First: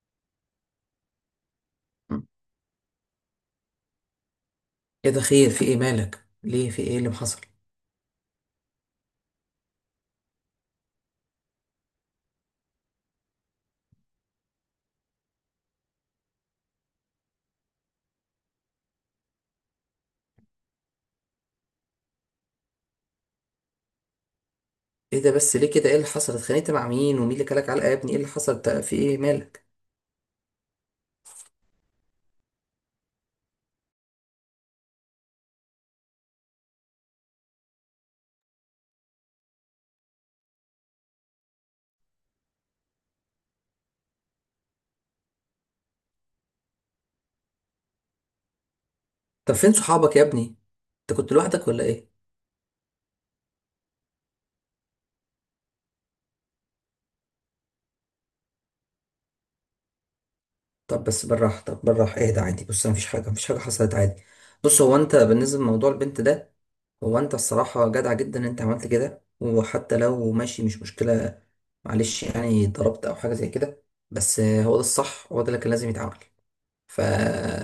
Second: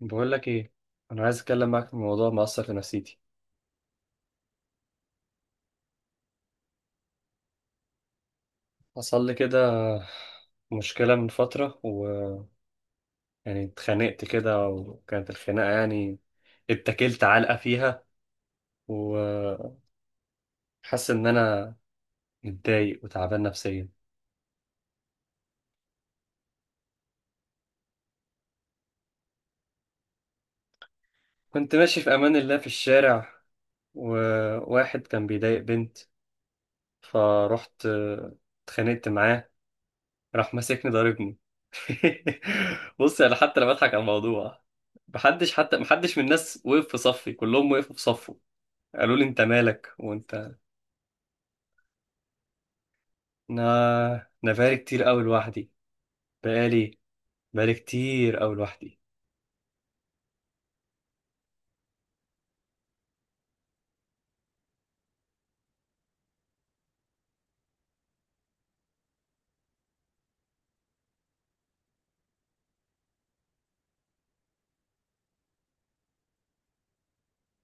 بقول لك ايه؟ انا عايز اتكلم معاك في موضوع مؤثر في نفسيتي. ايه ده، خير، في ايه؟ مالك؟ ليه؟ في ايه اللي محصل؟ حصل لي كده مشكله من فتره، ويعني اتخانقت كده، وكانت الخناقه يعني اتكلت علقه فيها، وحاسس ان انا متضايق وتعبان نفسيا. ايه ده بس؟ ليه كده؟ ايه اللي حصل؟ اتخانقت مع مين؟ ومين اللي كلك علقه يا ابني؟ ايه اللي حصل؟ في ايه؟ مالك؟ كنت ماشي في امان الله في الشارع، وواحد كان بيضايق بنت، فروحت اتخانقت معاه، راح ماسكني ضاربني. بص انا حتى انا بضحك على الموضوع. محدش، حتى محدش من الناس وقف في صفي، كلهم وقفوا في صفه، قالوا لي انت طب فين مالك صحابك يا ابني؟ وانت... انت كنت لوحدك ولا ايه؟ انا انا بقالي كتير قوي لوحدي، بقالي، بقالي كتير قوي لوحدي. طب بس بالراحه، طب بالراحه، ايه ده؟ عادي، بص، مفيش حاجه، مفيش حاجه حصلت، عادي. بص، هو انت بالنسبه لموضوع البنت ده، هو انت الصراحه جدع جدا ان انت عملت كده، وحتى لو ماشي مش مشكله، معلش يعني ضربت او حاجه زي كده، بس هو ده الصح، هو ده اللي كان لازم يتعمل. ف...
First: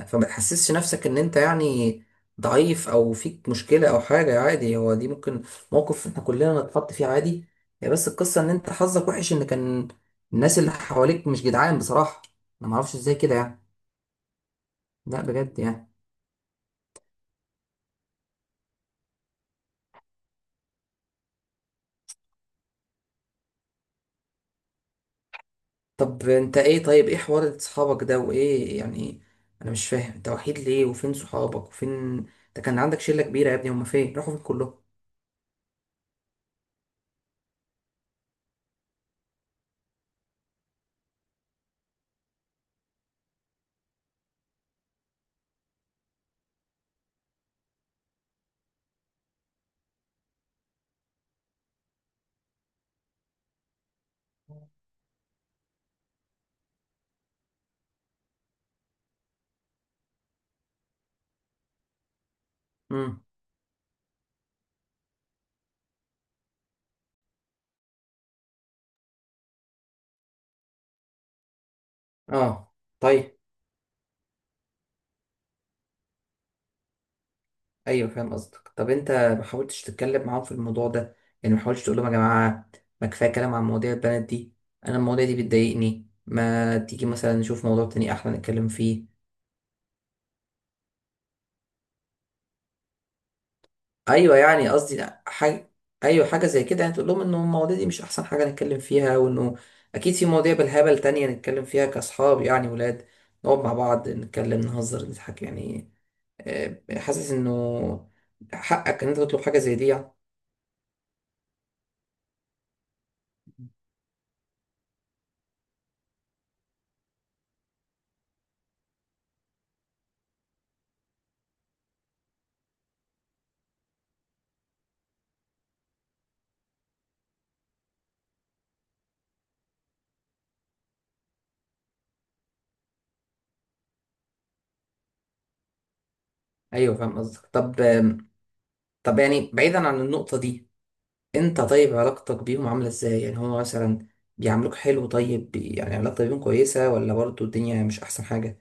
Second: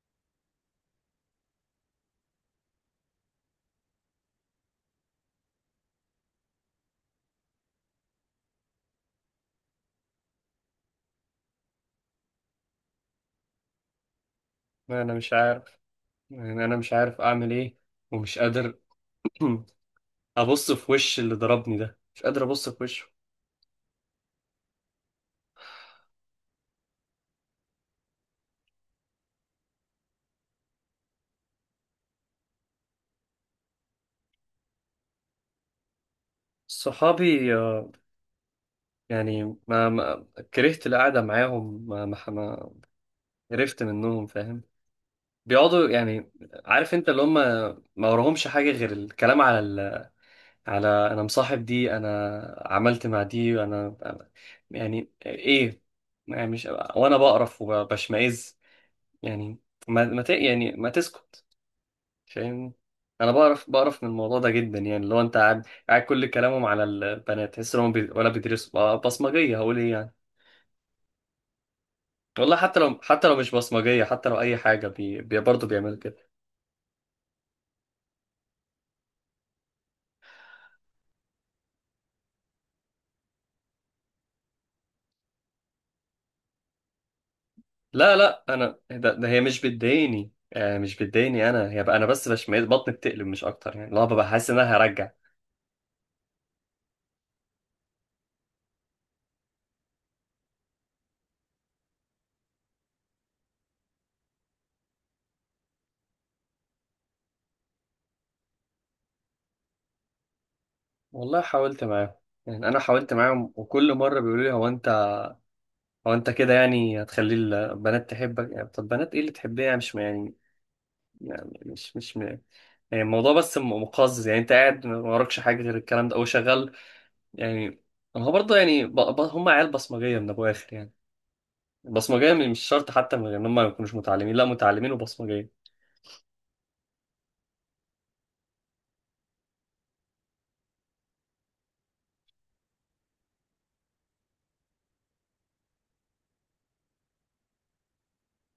فما تحسسش نفسك ان انت يعني ضعيف او فيك مشكلة او حاجة. عادي، هو دي ممكن موقف احنا كلنا نتحط فيه، عادي. هي بس القصة ان انت حظك وحش ان كان الناس اللي حواليك مش جدعان بصراحة. انا معرفش ازاي كده يعني، ما انا لا مش بجد عارف، يعني. يعني انا مش عارف اعمل ايه ومش قادر. ابص في وش اللي ضربني ده، مش قادر ابص في وشه. طب انت ايه؟ طيب ايه حوار اصحابك ده وايه يعني؟ انا مش فاهم، انت وحيد ليه؟ وفين صحابك؟ وفين؟ انت كان عندك شلة كبيرة يا ابني، هما فين؟ راحوا فين كلهم؟ صحابي، يعني ما كرهت القعده معاهم، قرفت منهم، فاهم؟ بيقعدوا يعني، عارف انت اللي هم ما وراهمش حاجه غير الكلام على على... انا مصاحب دي، انا عملت مع دي، وانا انا يعني ايه، يعني مش... وانا بقرف وبشمئز يعني. ما ما ت... يعني ما تسكت، فاهم؟ امم. انا بقرف بقرف من الموضوع ده جدا. يعني لو انت قاعد قاعد كل كلامهم على البنات، تحس انهم ولا بيدرسوا؟ بصمجيه، هقول ايه يعني؟ والله اه. حتى لو حتى طيب، لو مش بصمجيه، حتى لو اي حاجه، برضه بيعمل. ايوه فاهم قصدك. طب انت ما حاولتش تتكلم معاهم في الموضوع ده؟ يعني ما حاولتش تقول لهم يا جماعه ما كفايه كلام عن مواضيع البنات دي، انا المواضيع دي بتضايقني، ما تيجي مثلا نشوف موضوع تاني لا احلى لا، نتكلم انا فيه؟ ده هي مش بتضايقني، مش بتضايقني انا، هي بقى انا بس بشمئز، بطني بتقلب مش اكتر يعني، لا ببقى ايوه حاسس ان يعني انا قصدي هرجع. حاجه، ايوه حاجه زي كده يعني، تقول لهم انه المواضيع دي مش احسن حاجه نتكلم فيها، وانه اكيد في مواضيع بالهبل تانية نتكلم فيها كاصحاب يعني، ولاد نقعد مع بعض نتكلم نهزر نضحك يعني. آه، حاسس انه حقك ان انت تطلب حاجه زي دي يعني. والله حاولت معاهم، يعني انا حاولت معاهم، وكل مره بيقولوا لي هو انت كده يعني هتخلي البنات تحبك؟ يعني طب بنات ايه اللي تحبيه يعني؟ مش يعني مش مش م- يعني الموضوع بس، مقزز يعني. انت قاعد ما وراكش حاجه غير الكلام ده او شغال يعني. هو برضه يعني، هم عيال بصمجيه من ابو اخر يعني. بصمجيه مش شرط، حتى من غير ان هم ما يكونوش متعلمين، لا متعلمين وبصمجيه. ايوه فاهم قصدك. طب آم، طب يعني بعيدا عن النقطة دي، انت طيب علاقتك بيهم عاملة ازاي؟ يعني هما مثلا بيعاملوك حلو؟ طيب يعني علاقتك بيهم كويسة، ولا برضو الدنيا مش احسن حاجة؟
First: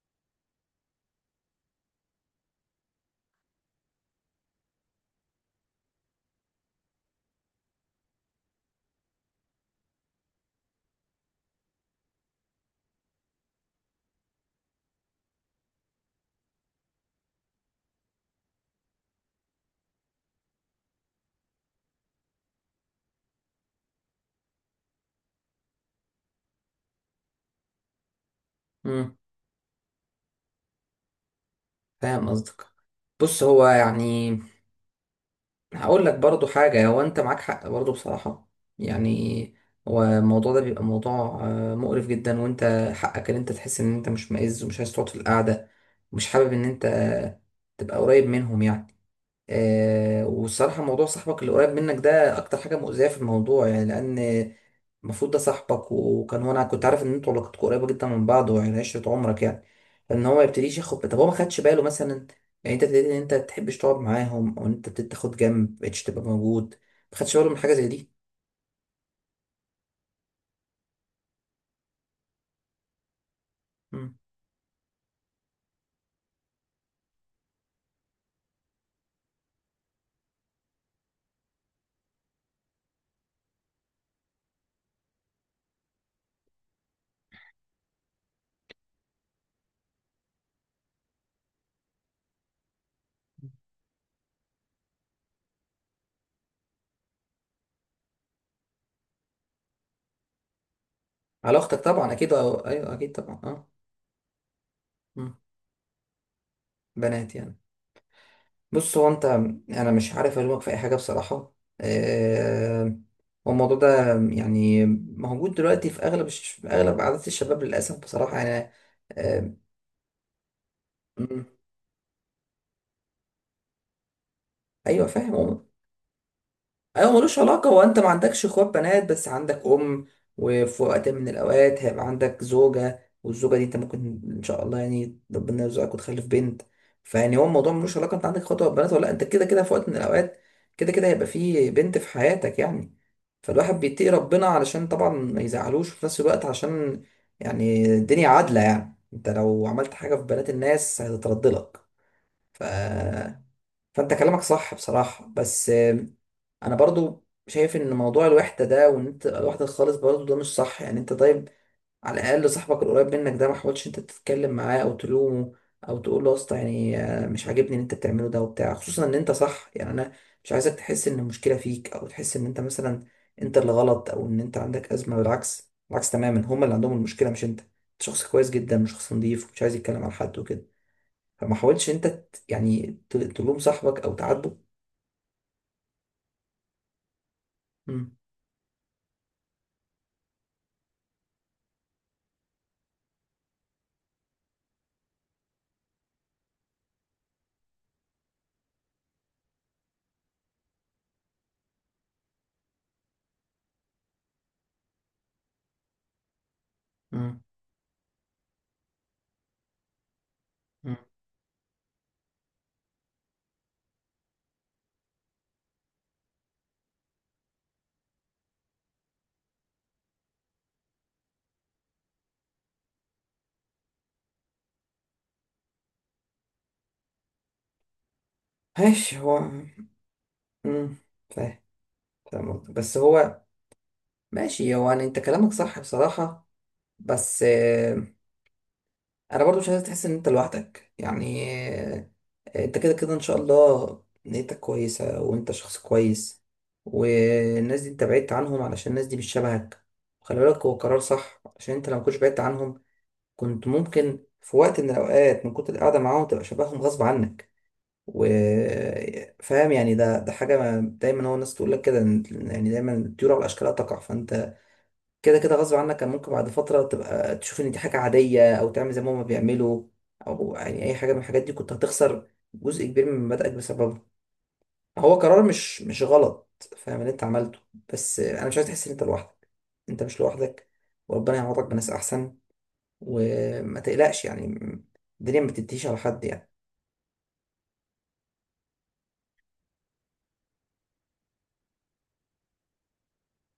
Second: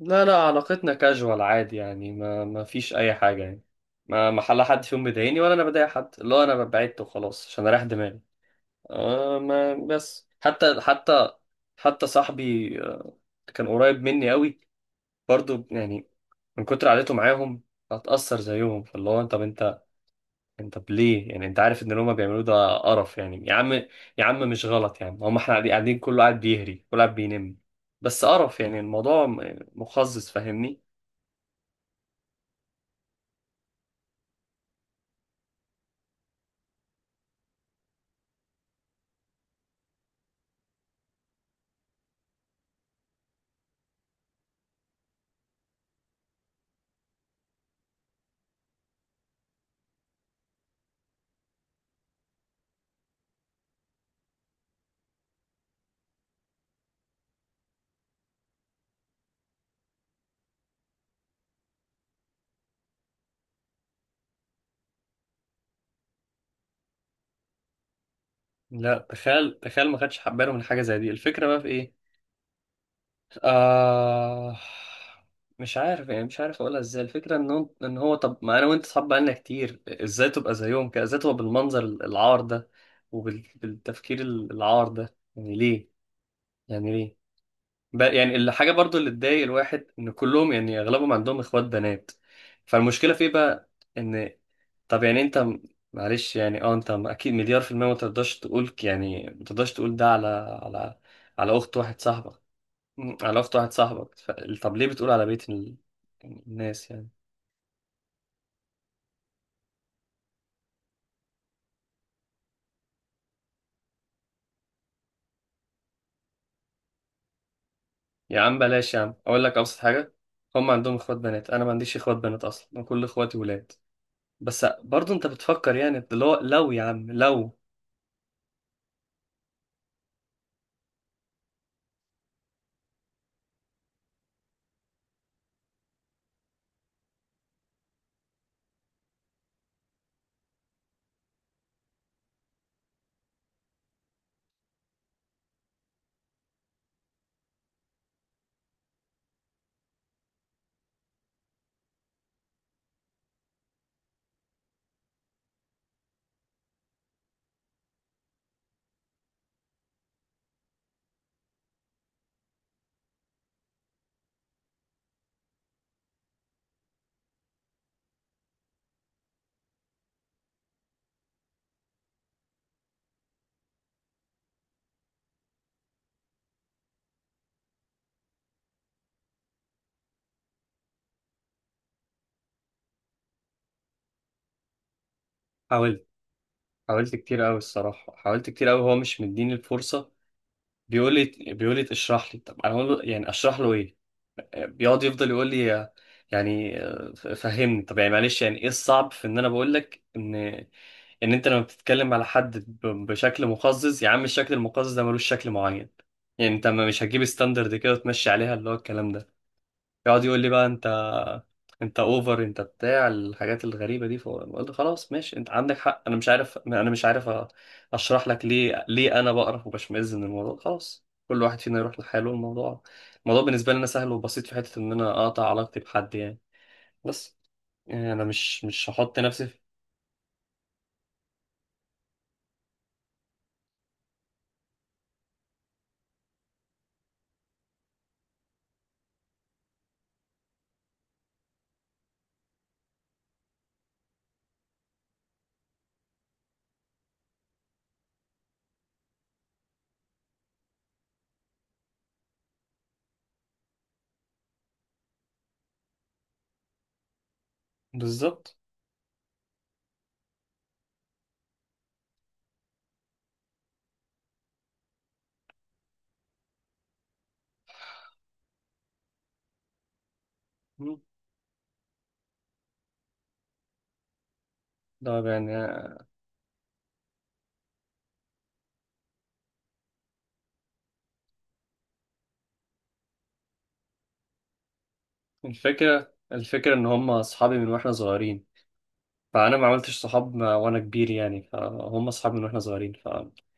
لا لا، علاقتنا كاجوال عادي يعني، ما فيش اي حاجه يعني، ما حلا حد فيهم بيضايقني ولا انا بضايق حد، اللي هو انا بعدت وخلاص عشان اريح دماغي. ما بس، حتى حتى صاحبي، كان قريب مني قوي برضو يعني، من كتر عادته معاهم هتأثر زيهم. فاللي هو طب انت طب ليه يعني؟ انت عارف ان اللي هما بيعملوه ده قرف يعني، يا عم. يا عم مش غلط يعني، هما احنا قاعدين قاعدين، كله قاعد بيهري، كله قاعد بينم. بس قرف يعني، امم، الموضوع مقزز، فاهمني؟ فاهم قصدك. بص، هو يعني هقول لك برضو حاجة، هو انت معاك حق برضو بصراحة، يعني هو الموضوع ده بيبقى موضوع آه، مقرف جدا، وانت حقك ان انت تحس ان انت مش مائز، ومش عايز تقعد في القعدة، ومش حابب ان انت تبقى قريب منهم يعني. آه، والصراحة موضوع صاحبك اللي قريب منك ده أكتر حاجة مؤذية في الموضوع يعني، لأن المفروض ده صاحبك، وكان هو، أنا كنت عارف إن أنتوا علاقتكم قريبة جدا من بعض، ويعني عشرة عمرك يعني. فإن هو ما يبتديش ياخد، طب هو ما خدش باله مثلا؟ يعني أنت ابتديت إن أنت تحبش تقعد معاهم، أو إن أنت ابتديت تاخد جنب، مبقتش تبقى موجود، ما خدش باله من حاجة زي دي؟ لا تخيل، تخيل ما خدش باله من حاجه زي دي، الفكره بقى في ايه؟ مم. آه مش عارف يعني، مش عارف اقولها ازاي. الفكره ان هو طب ما انا وانت اصحاب بقالنا كتير، ازاي تبقى زيهم كده؟ ازاي تبقى بالمنظر العار ده وبالتفكير العار ده؟ يعني ليه؟ يعني ليه؟ يعني الحاجه برضو اللي تضايق الواحد، ان كلهم يعني اغلبهم عندهم اخوات بنات، فالمشكله في ايه بقى؟ ان... طب يعني انت، معلش يعني. اه انت، اكيد مليار في المية، ما تقدرش تقول، يعني ما تقدرش تقول ده على، على على اخت علاقتك واحد طبعا أكيد، صاحبك. أه، أيوه أكيد طبعا، على اخت أه. واحد صاحبك، طب ليه بتقول على مم. بيت الناس يعني؟ بنات يعني. بص هو انت، انا مش عارف الومك في اي حاجه بصراحه. آه، هو الموضوع ده يعني موجود دلوقتي في اغلب في اغلب عادات الشباب للاسف بصراحه يا عم يعني. بلاش، يا عم اقول آه، لك ابسط حاجة. هم عندهم اخوات مم، بنات، انا ما عنديش اخوات بنات اصلا، انا كل اخواتي ولاد. بس ايوه برضو انت فاهم. بتفكر يعني، لو يا عم، ايوه ملوش لو... علاقه، هو انت ما عندكش اخوات بنات، بس عندك ام، وفي وقت من الاوقات هيبقى عندك زوجه، والزوجه دي انت ممكن ان شاء الله يعني ربنا يرزقك وتخلف بنت. فيعني هو الموضوع ملوش علاقه انت عندك اخوات ولا بنات ولا لأ، انت كده كده في وقت من الاوقات، كده كده هيبقى في بنت في حياتك يعني. فالواحد بيتقي ربنا علشان طبعا ما يزعلوش، وفي نفس الوقت عشان يعني الدنيا عادله، يعني انت لو عملت حاجه في بنات الناس هتترد لك. ف... فانت كلامك صح بصراحه، بس انا برضو شايف ان موضوع الوحده ده، وان انت تبقى لوحدك خالص، برضو ده مش صح يعني. انت طيب على الاقل صاحبك القريب منك ده، ما حاولش انت تتكلم معاه او تلومه او تقول له يا اسطى يعني آه، مش عاجبني اللي انت بتعمله ده وبتاع، خصوصا ان انت صح يعني. انا مش عايزك تحس ان المشكله فيك، او تحس ان انت مثلا انت اللي غلط، او ان انت عندك ازمه، بالعكس، بالعكس تماما، هما اللي عندهم المشكله مش انت، انت شخص كويس جدا وشخص نظيف ومش عايز يتكلم على حد وكده. فما حاولش انت يعني تلوم صاحبك او تعاتبه؟ حاولت، حاولت كتير قوي مم. الصراحة، حاولت كتير قوي، هو مش مديني الفرصة. بيقول لي، بيقول لي اشرح لي. طب انا اقول له يعني اشرح له ايه؟ بيقعد يفضل يقول لي يعني فهمني. طب يعني، معلش يعني، ايه الصعب في ان انا بقول لك ان انت لما بتتكلم على حد بشكل مقزز يا عم، الشكل المقزز ده ملوش شكل معين يعني. انت، ما مش هتجيب مم. ستاندرد كده وتمشي عليها اللي هو الكلام ده. يقعد يقول لي بقى انت مم. انت اوفر، انت بتاع الحاجات الغريبه دي. فقلت خلاص ماشي، انت عندك حق، انا مش عارف، اشرح لك ليه انا بقرف وبشمئز من الموضوع. خلاص، كل واحد فينا يروح لحاله. الموضوع، الموضوع بالنسبه لي انا سهل وبسيط في حته ان انا اقطع علاقتي بحد يعني. بس يعني انا مش ماشي هحط هو. نفسي في... امم، فاهم، فاهم قصدك. بس هو ماشي، هو يعني انت كلامك صح بصراحة، بس آه، انا برضو مش عايز تحس ان انت لوحدك يعني. آه، انت كده كده ان شاء الله نيتك كويسة، وانت شخص كويس، والناس دي انت بعدت عنهم علشان الناس دي مش شبهك. خلي بالك هو قرار صح، عشان انت لو مكنتش بعدت عنهم، كنت ممكن في وقت من الاوقات من كتر القعدة معاهم تبقى شبههم غصب عنك. بالظبط. وفاهم يعني، ده حاجة، ما دايما هو الناس تقول لك كده يعني دايما الطيور على أشكالها تقع. فأنت كده كده غصب عنك كان ممكن بعد فترة تبقى تشوف إن دي حاجة عادية، أو تعمل زي ما هما بيعملوا، أو يعني أي مم. حاجة من الحاجات دي، كنت هتخسر جزء كبير من مبادئك بسببه. ده هو قرار يعني... مش غلط، فاهم اللي أنت عملته. بس أنا مش عايز تحس إن أنت لوحدك، أنت مش لوحدك، وربنا يعوضك بناس أحسن، وما تقلقش يعني، الدنيا ما بتنتهيش على الفكره، حد يعني. الفكره ان هم اصحابي من واحنا صغيرين، فانا ما عملتش صحاب، وانا كبير يعني، فهم اصحابي من واحنا صغيرين، ما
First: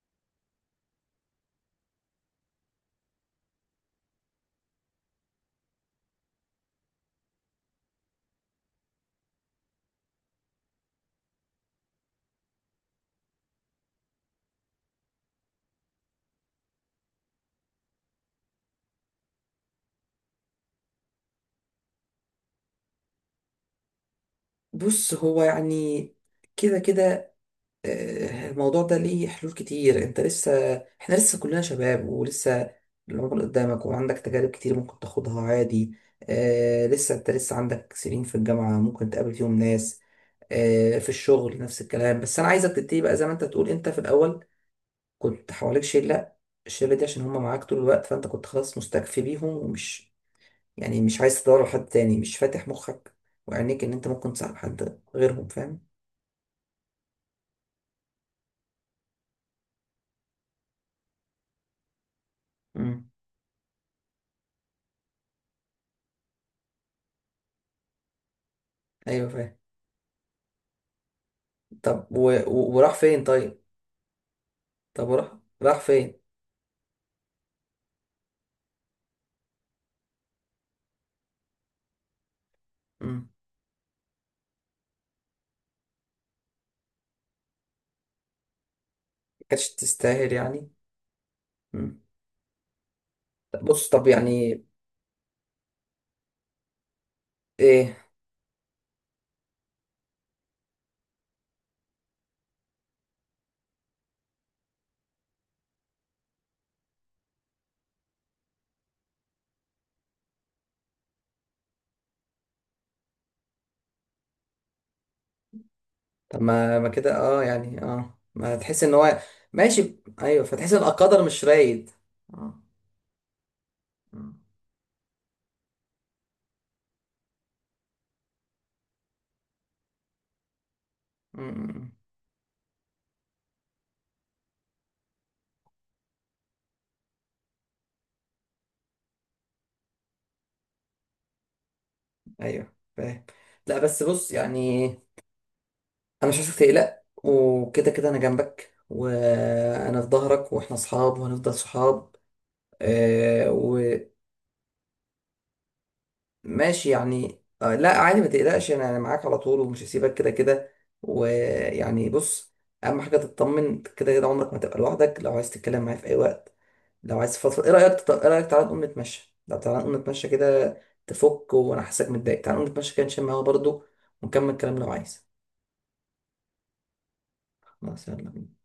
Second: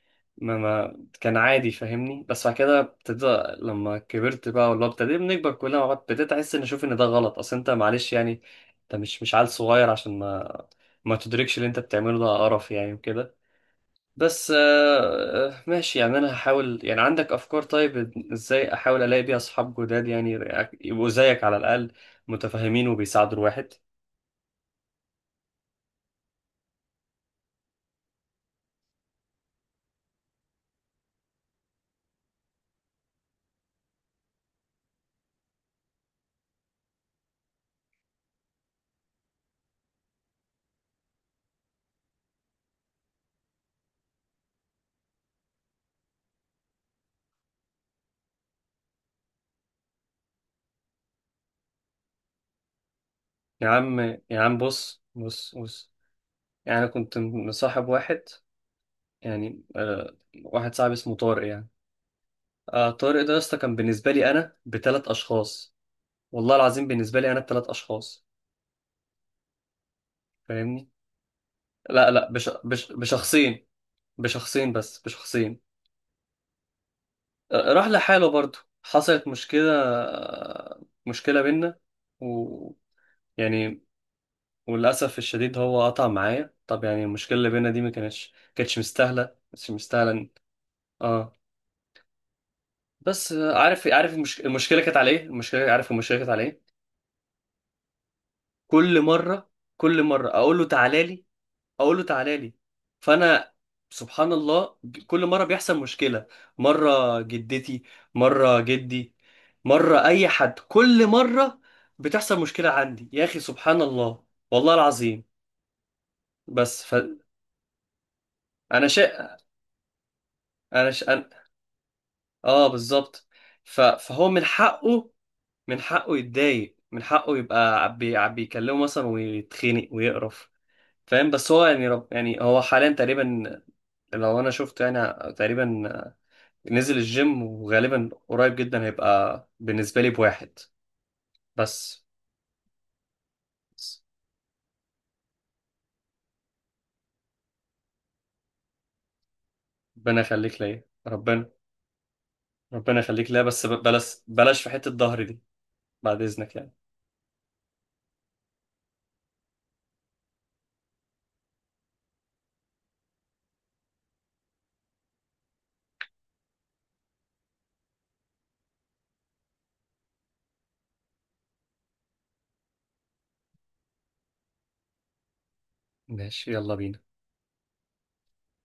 ما كان عادي، فاهمني؟ بس بعد كده ابتدى لما كبرت بقى، والله ابتدينا بنكبر كلنا مع بعض، ابتديت احس ان اشوف ان ده غلط. اصل انت معلش يعني، انت مش عيل صغير عشان ما تدركش اللي انت بتعمله ده قرف يعني وكده. بس، ماشي يعني، انا هحاول يعني. عندك افكار؟ طيب، ازاي احاول الاقي بيها اصحاب جداد يعني؟ يبقوا زيك على الاقل، متفاهمين وبيساعدوا الواحد. بص هو يعني، كده كده آه، الموضوع ده ليه حلول كتير. انت لسه، احنا لسه كلنا شباب، ولسه العمر قدامك، وعندك تجارب كتير ممكن تاخدها عادي. آه لسه انت لسه عندك سنين في الجامعة ممكن تقابل فيهم ناس، آه في الشغل نفس الكلام. بس انا عايزك تبتدي بقى، زي ما انت تقول، انت في الاول كنت حواليك شلة، الشلة دي عشان هما معاك طول الوقت، فانت كنت خلاص مستكفي بيهم، ومش يعني مش عايز تدور على حد تاني، مش فاتح مخك يا وعينيك ان عم، انت ممكن يا تصاحب عم، حد بص غيرهم، بص فاهم؟ بص، يعني انا كنت مصاحب واحد يعني، واحد صاحبي اسمه طارق يعني. مم. طارق ده يا اسطى كان بالنسبة لي أنا بثلاث أشخاص، والله العظيم بالنسبة لي أنا بثلاث أشخاص. ايوه فاهم. فاهمني؟ طب لا لا، وراح فين طيب؟ بشخصين، بشخصين بس طب وراح، بشخصين. راح فين؟ راح لحاله برضه، حصلت مشكلة، مشكلة بينا و... مم. يعني، وللأسف الشديد هو قطع معايا. طب يعني المشكلة اللي بينا دي ما كانتش مستاهلة، ما مش كانتش مستاهلة. تستاهل يعني؟ اه. مم. بس طب عارف، بص، طب عارف يعني المشكلة كانت على ايه؟ المشكلة، عارف المشكلة كانت على ايه؟ ايه؟ كل مرة، كل مرة أقول له تعالى لي، اقول له تعالى لي. فانا سبحان الله، كل مره بيحصل مشكله، مره جدتي، مره جدي، مره اي حد، كل مره بتحصل مشكله عندي، يا اخي سبحان الله، والله العظيم. طب ما بس ما ف... كده، اه يعني، اه ما تحس انا ان هو، شيء، ماشي، ايوه فتحس ان انا ش... القدر أنا... مش رايد. اه. اه بالظبط. فهو مم. من حقه، من حقه يتضايق، من حقه يبقى بيكلمه مثلا ويتخنق ويقرف، فاهم. بس هو يعني، مم. يعني هو حاليا تقريبا، لو انا شفته يعني تقريبا نزل الجيم، وغالبا قريب جدا هيبقى بالنسبة لي بواحد. بس، ايوه فاهم. لا بس. بس بص يعني، انا مش عايزك تقلق، وكده كده انا جنبك، وانا في ربنا ظهرك، يخليك واحنا ليا، اصحاب ربنا وهنفضل صحاب. ربنا يخليك ليا، آه بس، بلاش بلاش في حتة ظهري دي، بعد إذنك يعني. ماشي يعني، آه لا عادي ما تقلقش، أنا معاك على طول، ومش هسيبك كده كده. ويعني بص، اهم حاجه تطمن، كده كده عمرك ما تبقى لوحدك، لو عايز تتكلم معايا في اي وقت، لو عايز فضفض، ايه رايك ايه رايك تعالى نقوم نتمشى؟ لو تعالى نقوم نتمشى كده تفك، وانا حاسسك متضايق، تعالى نقوم نتمشى كده نشم هوا برضو، ونكمل الكلام لو عايز. ماشي، يلا بينا. خلاص، يلا بينا.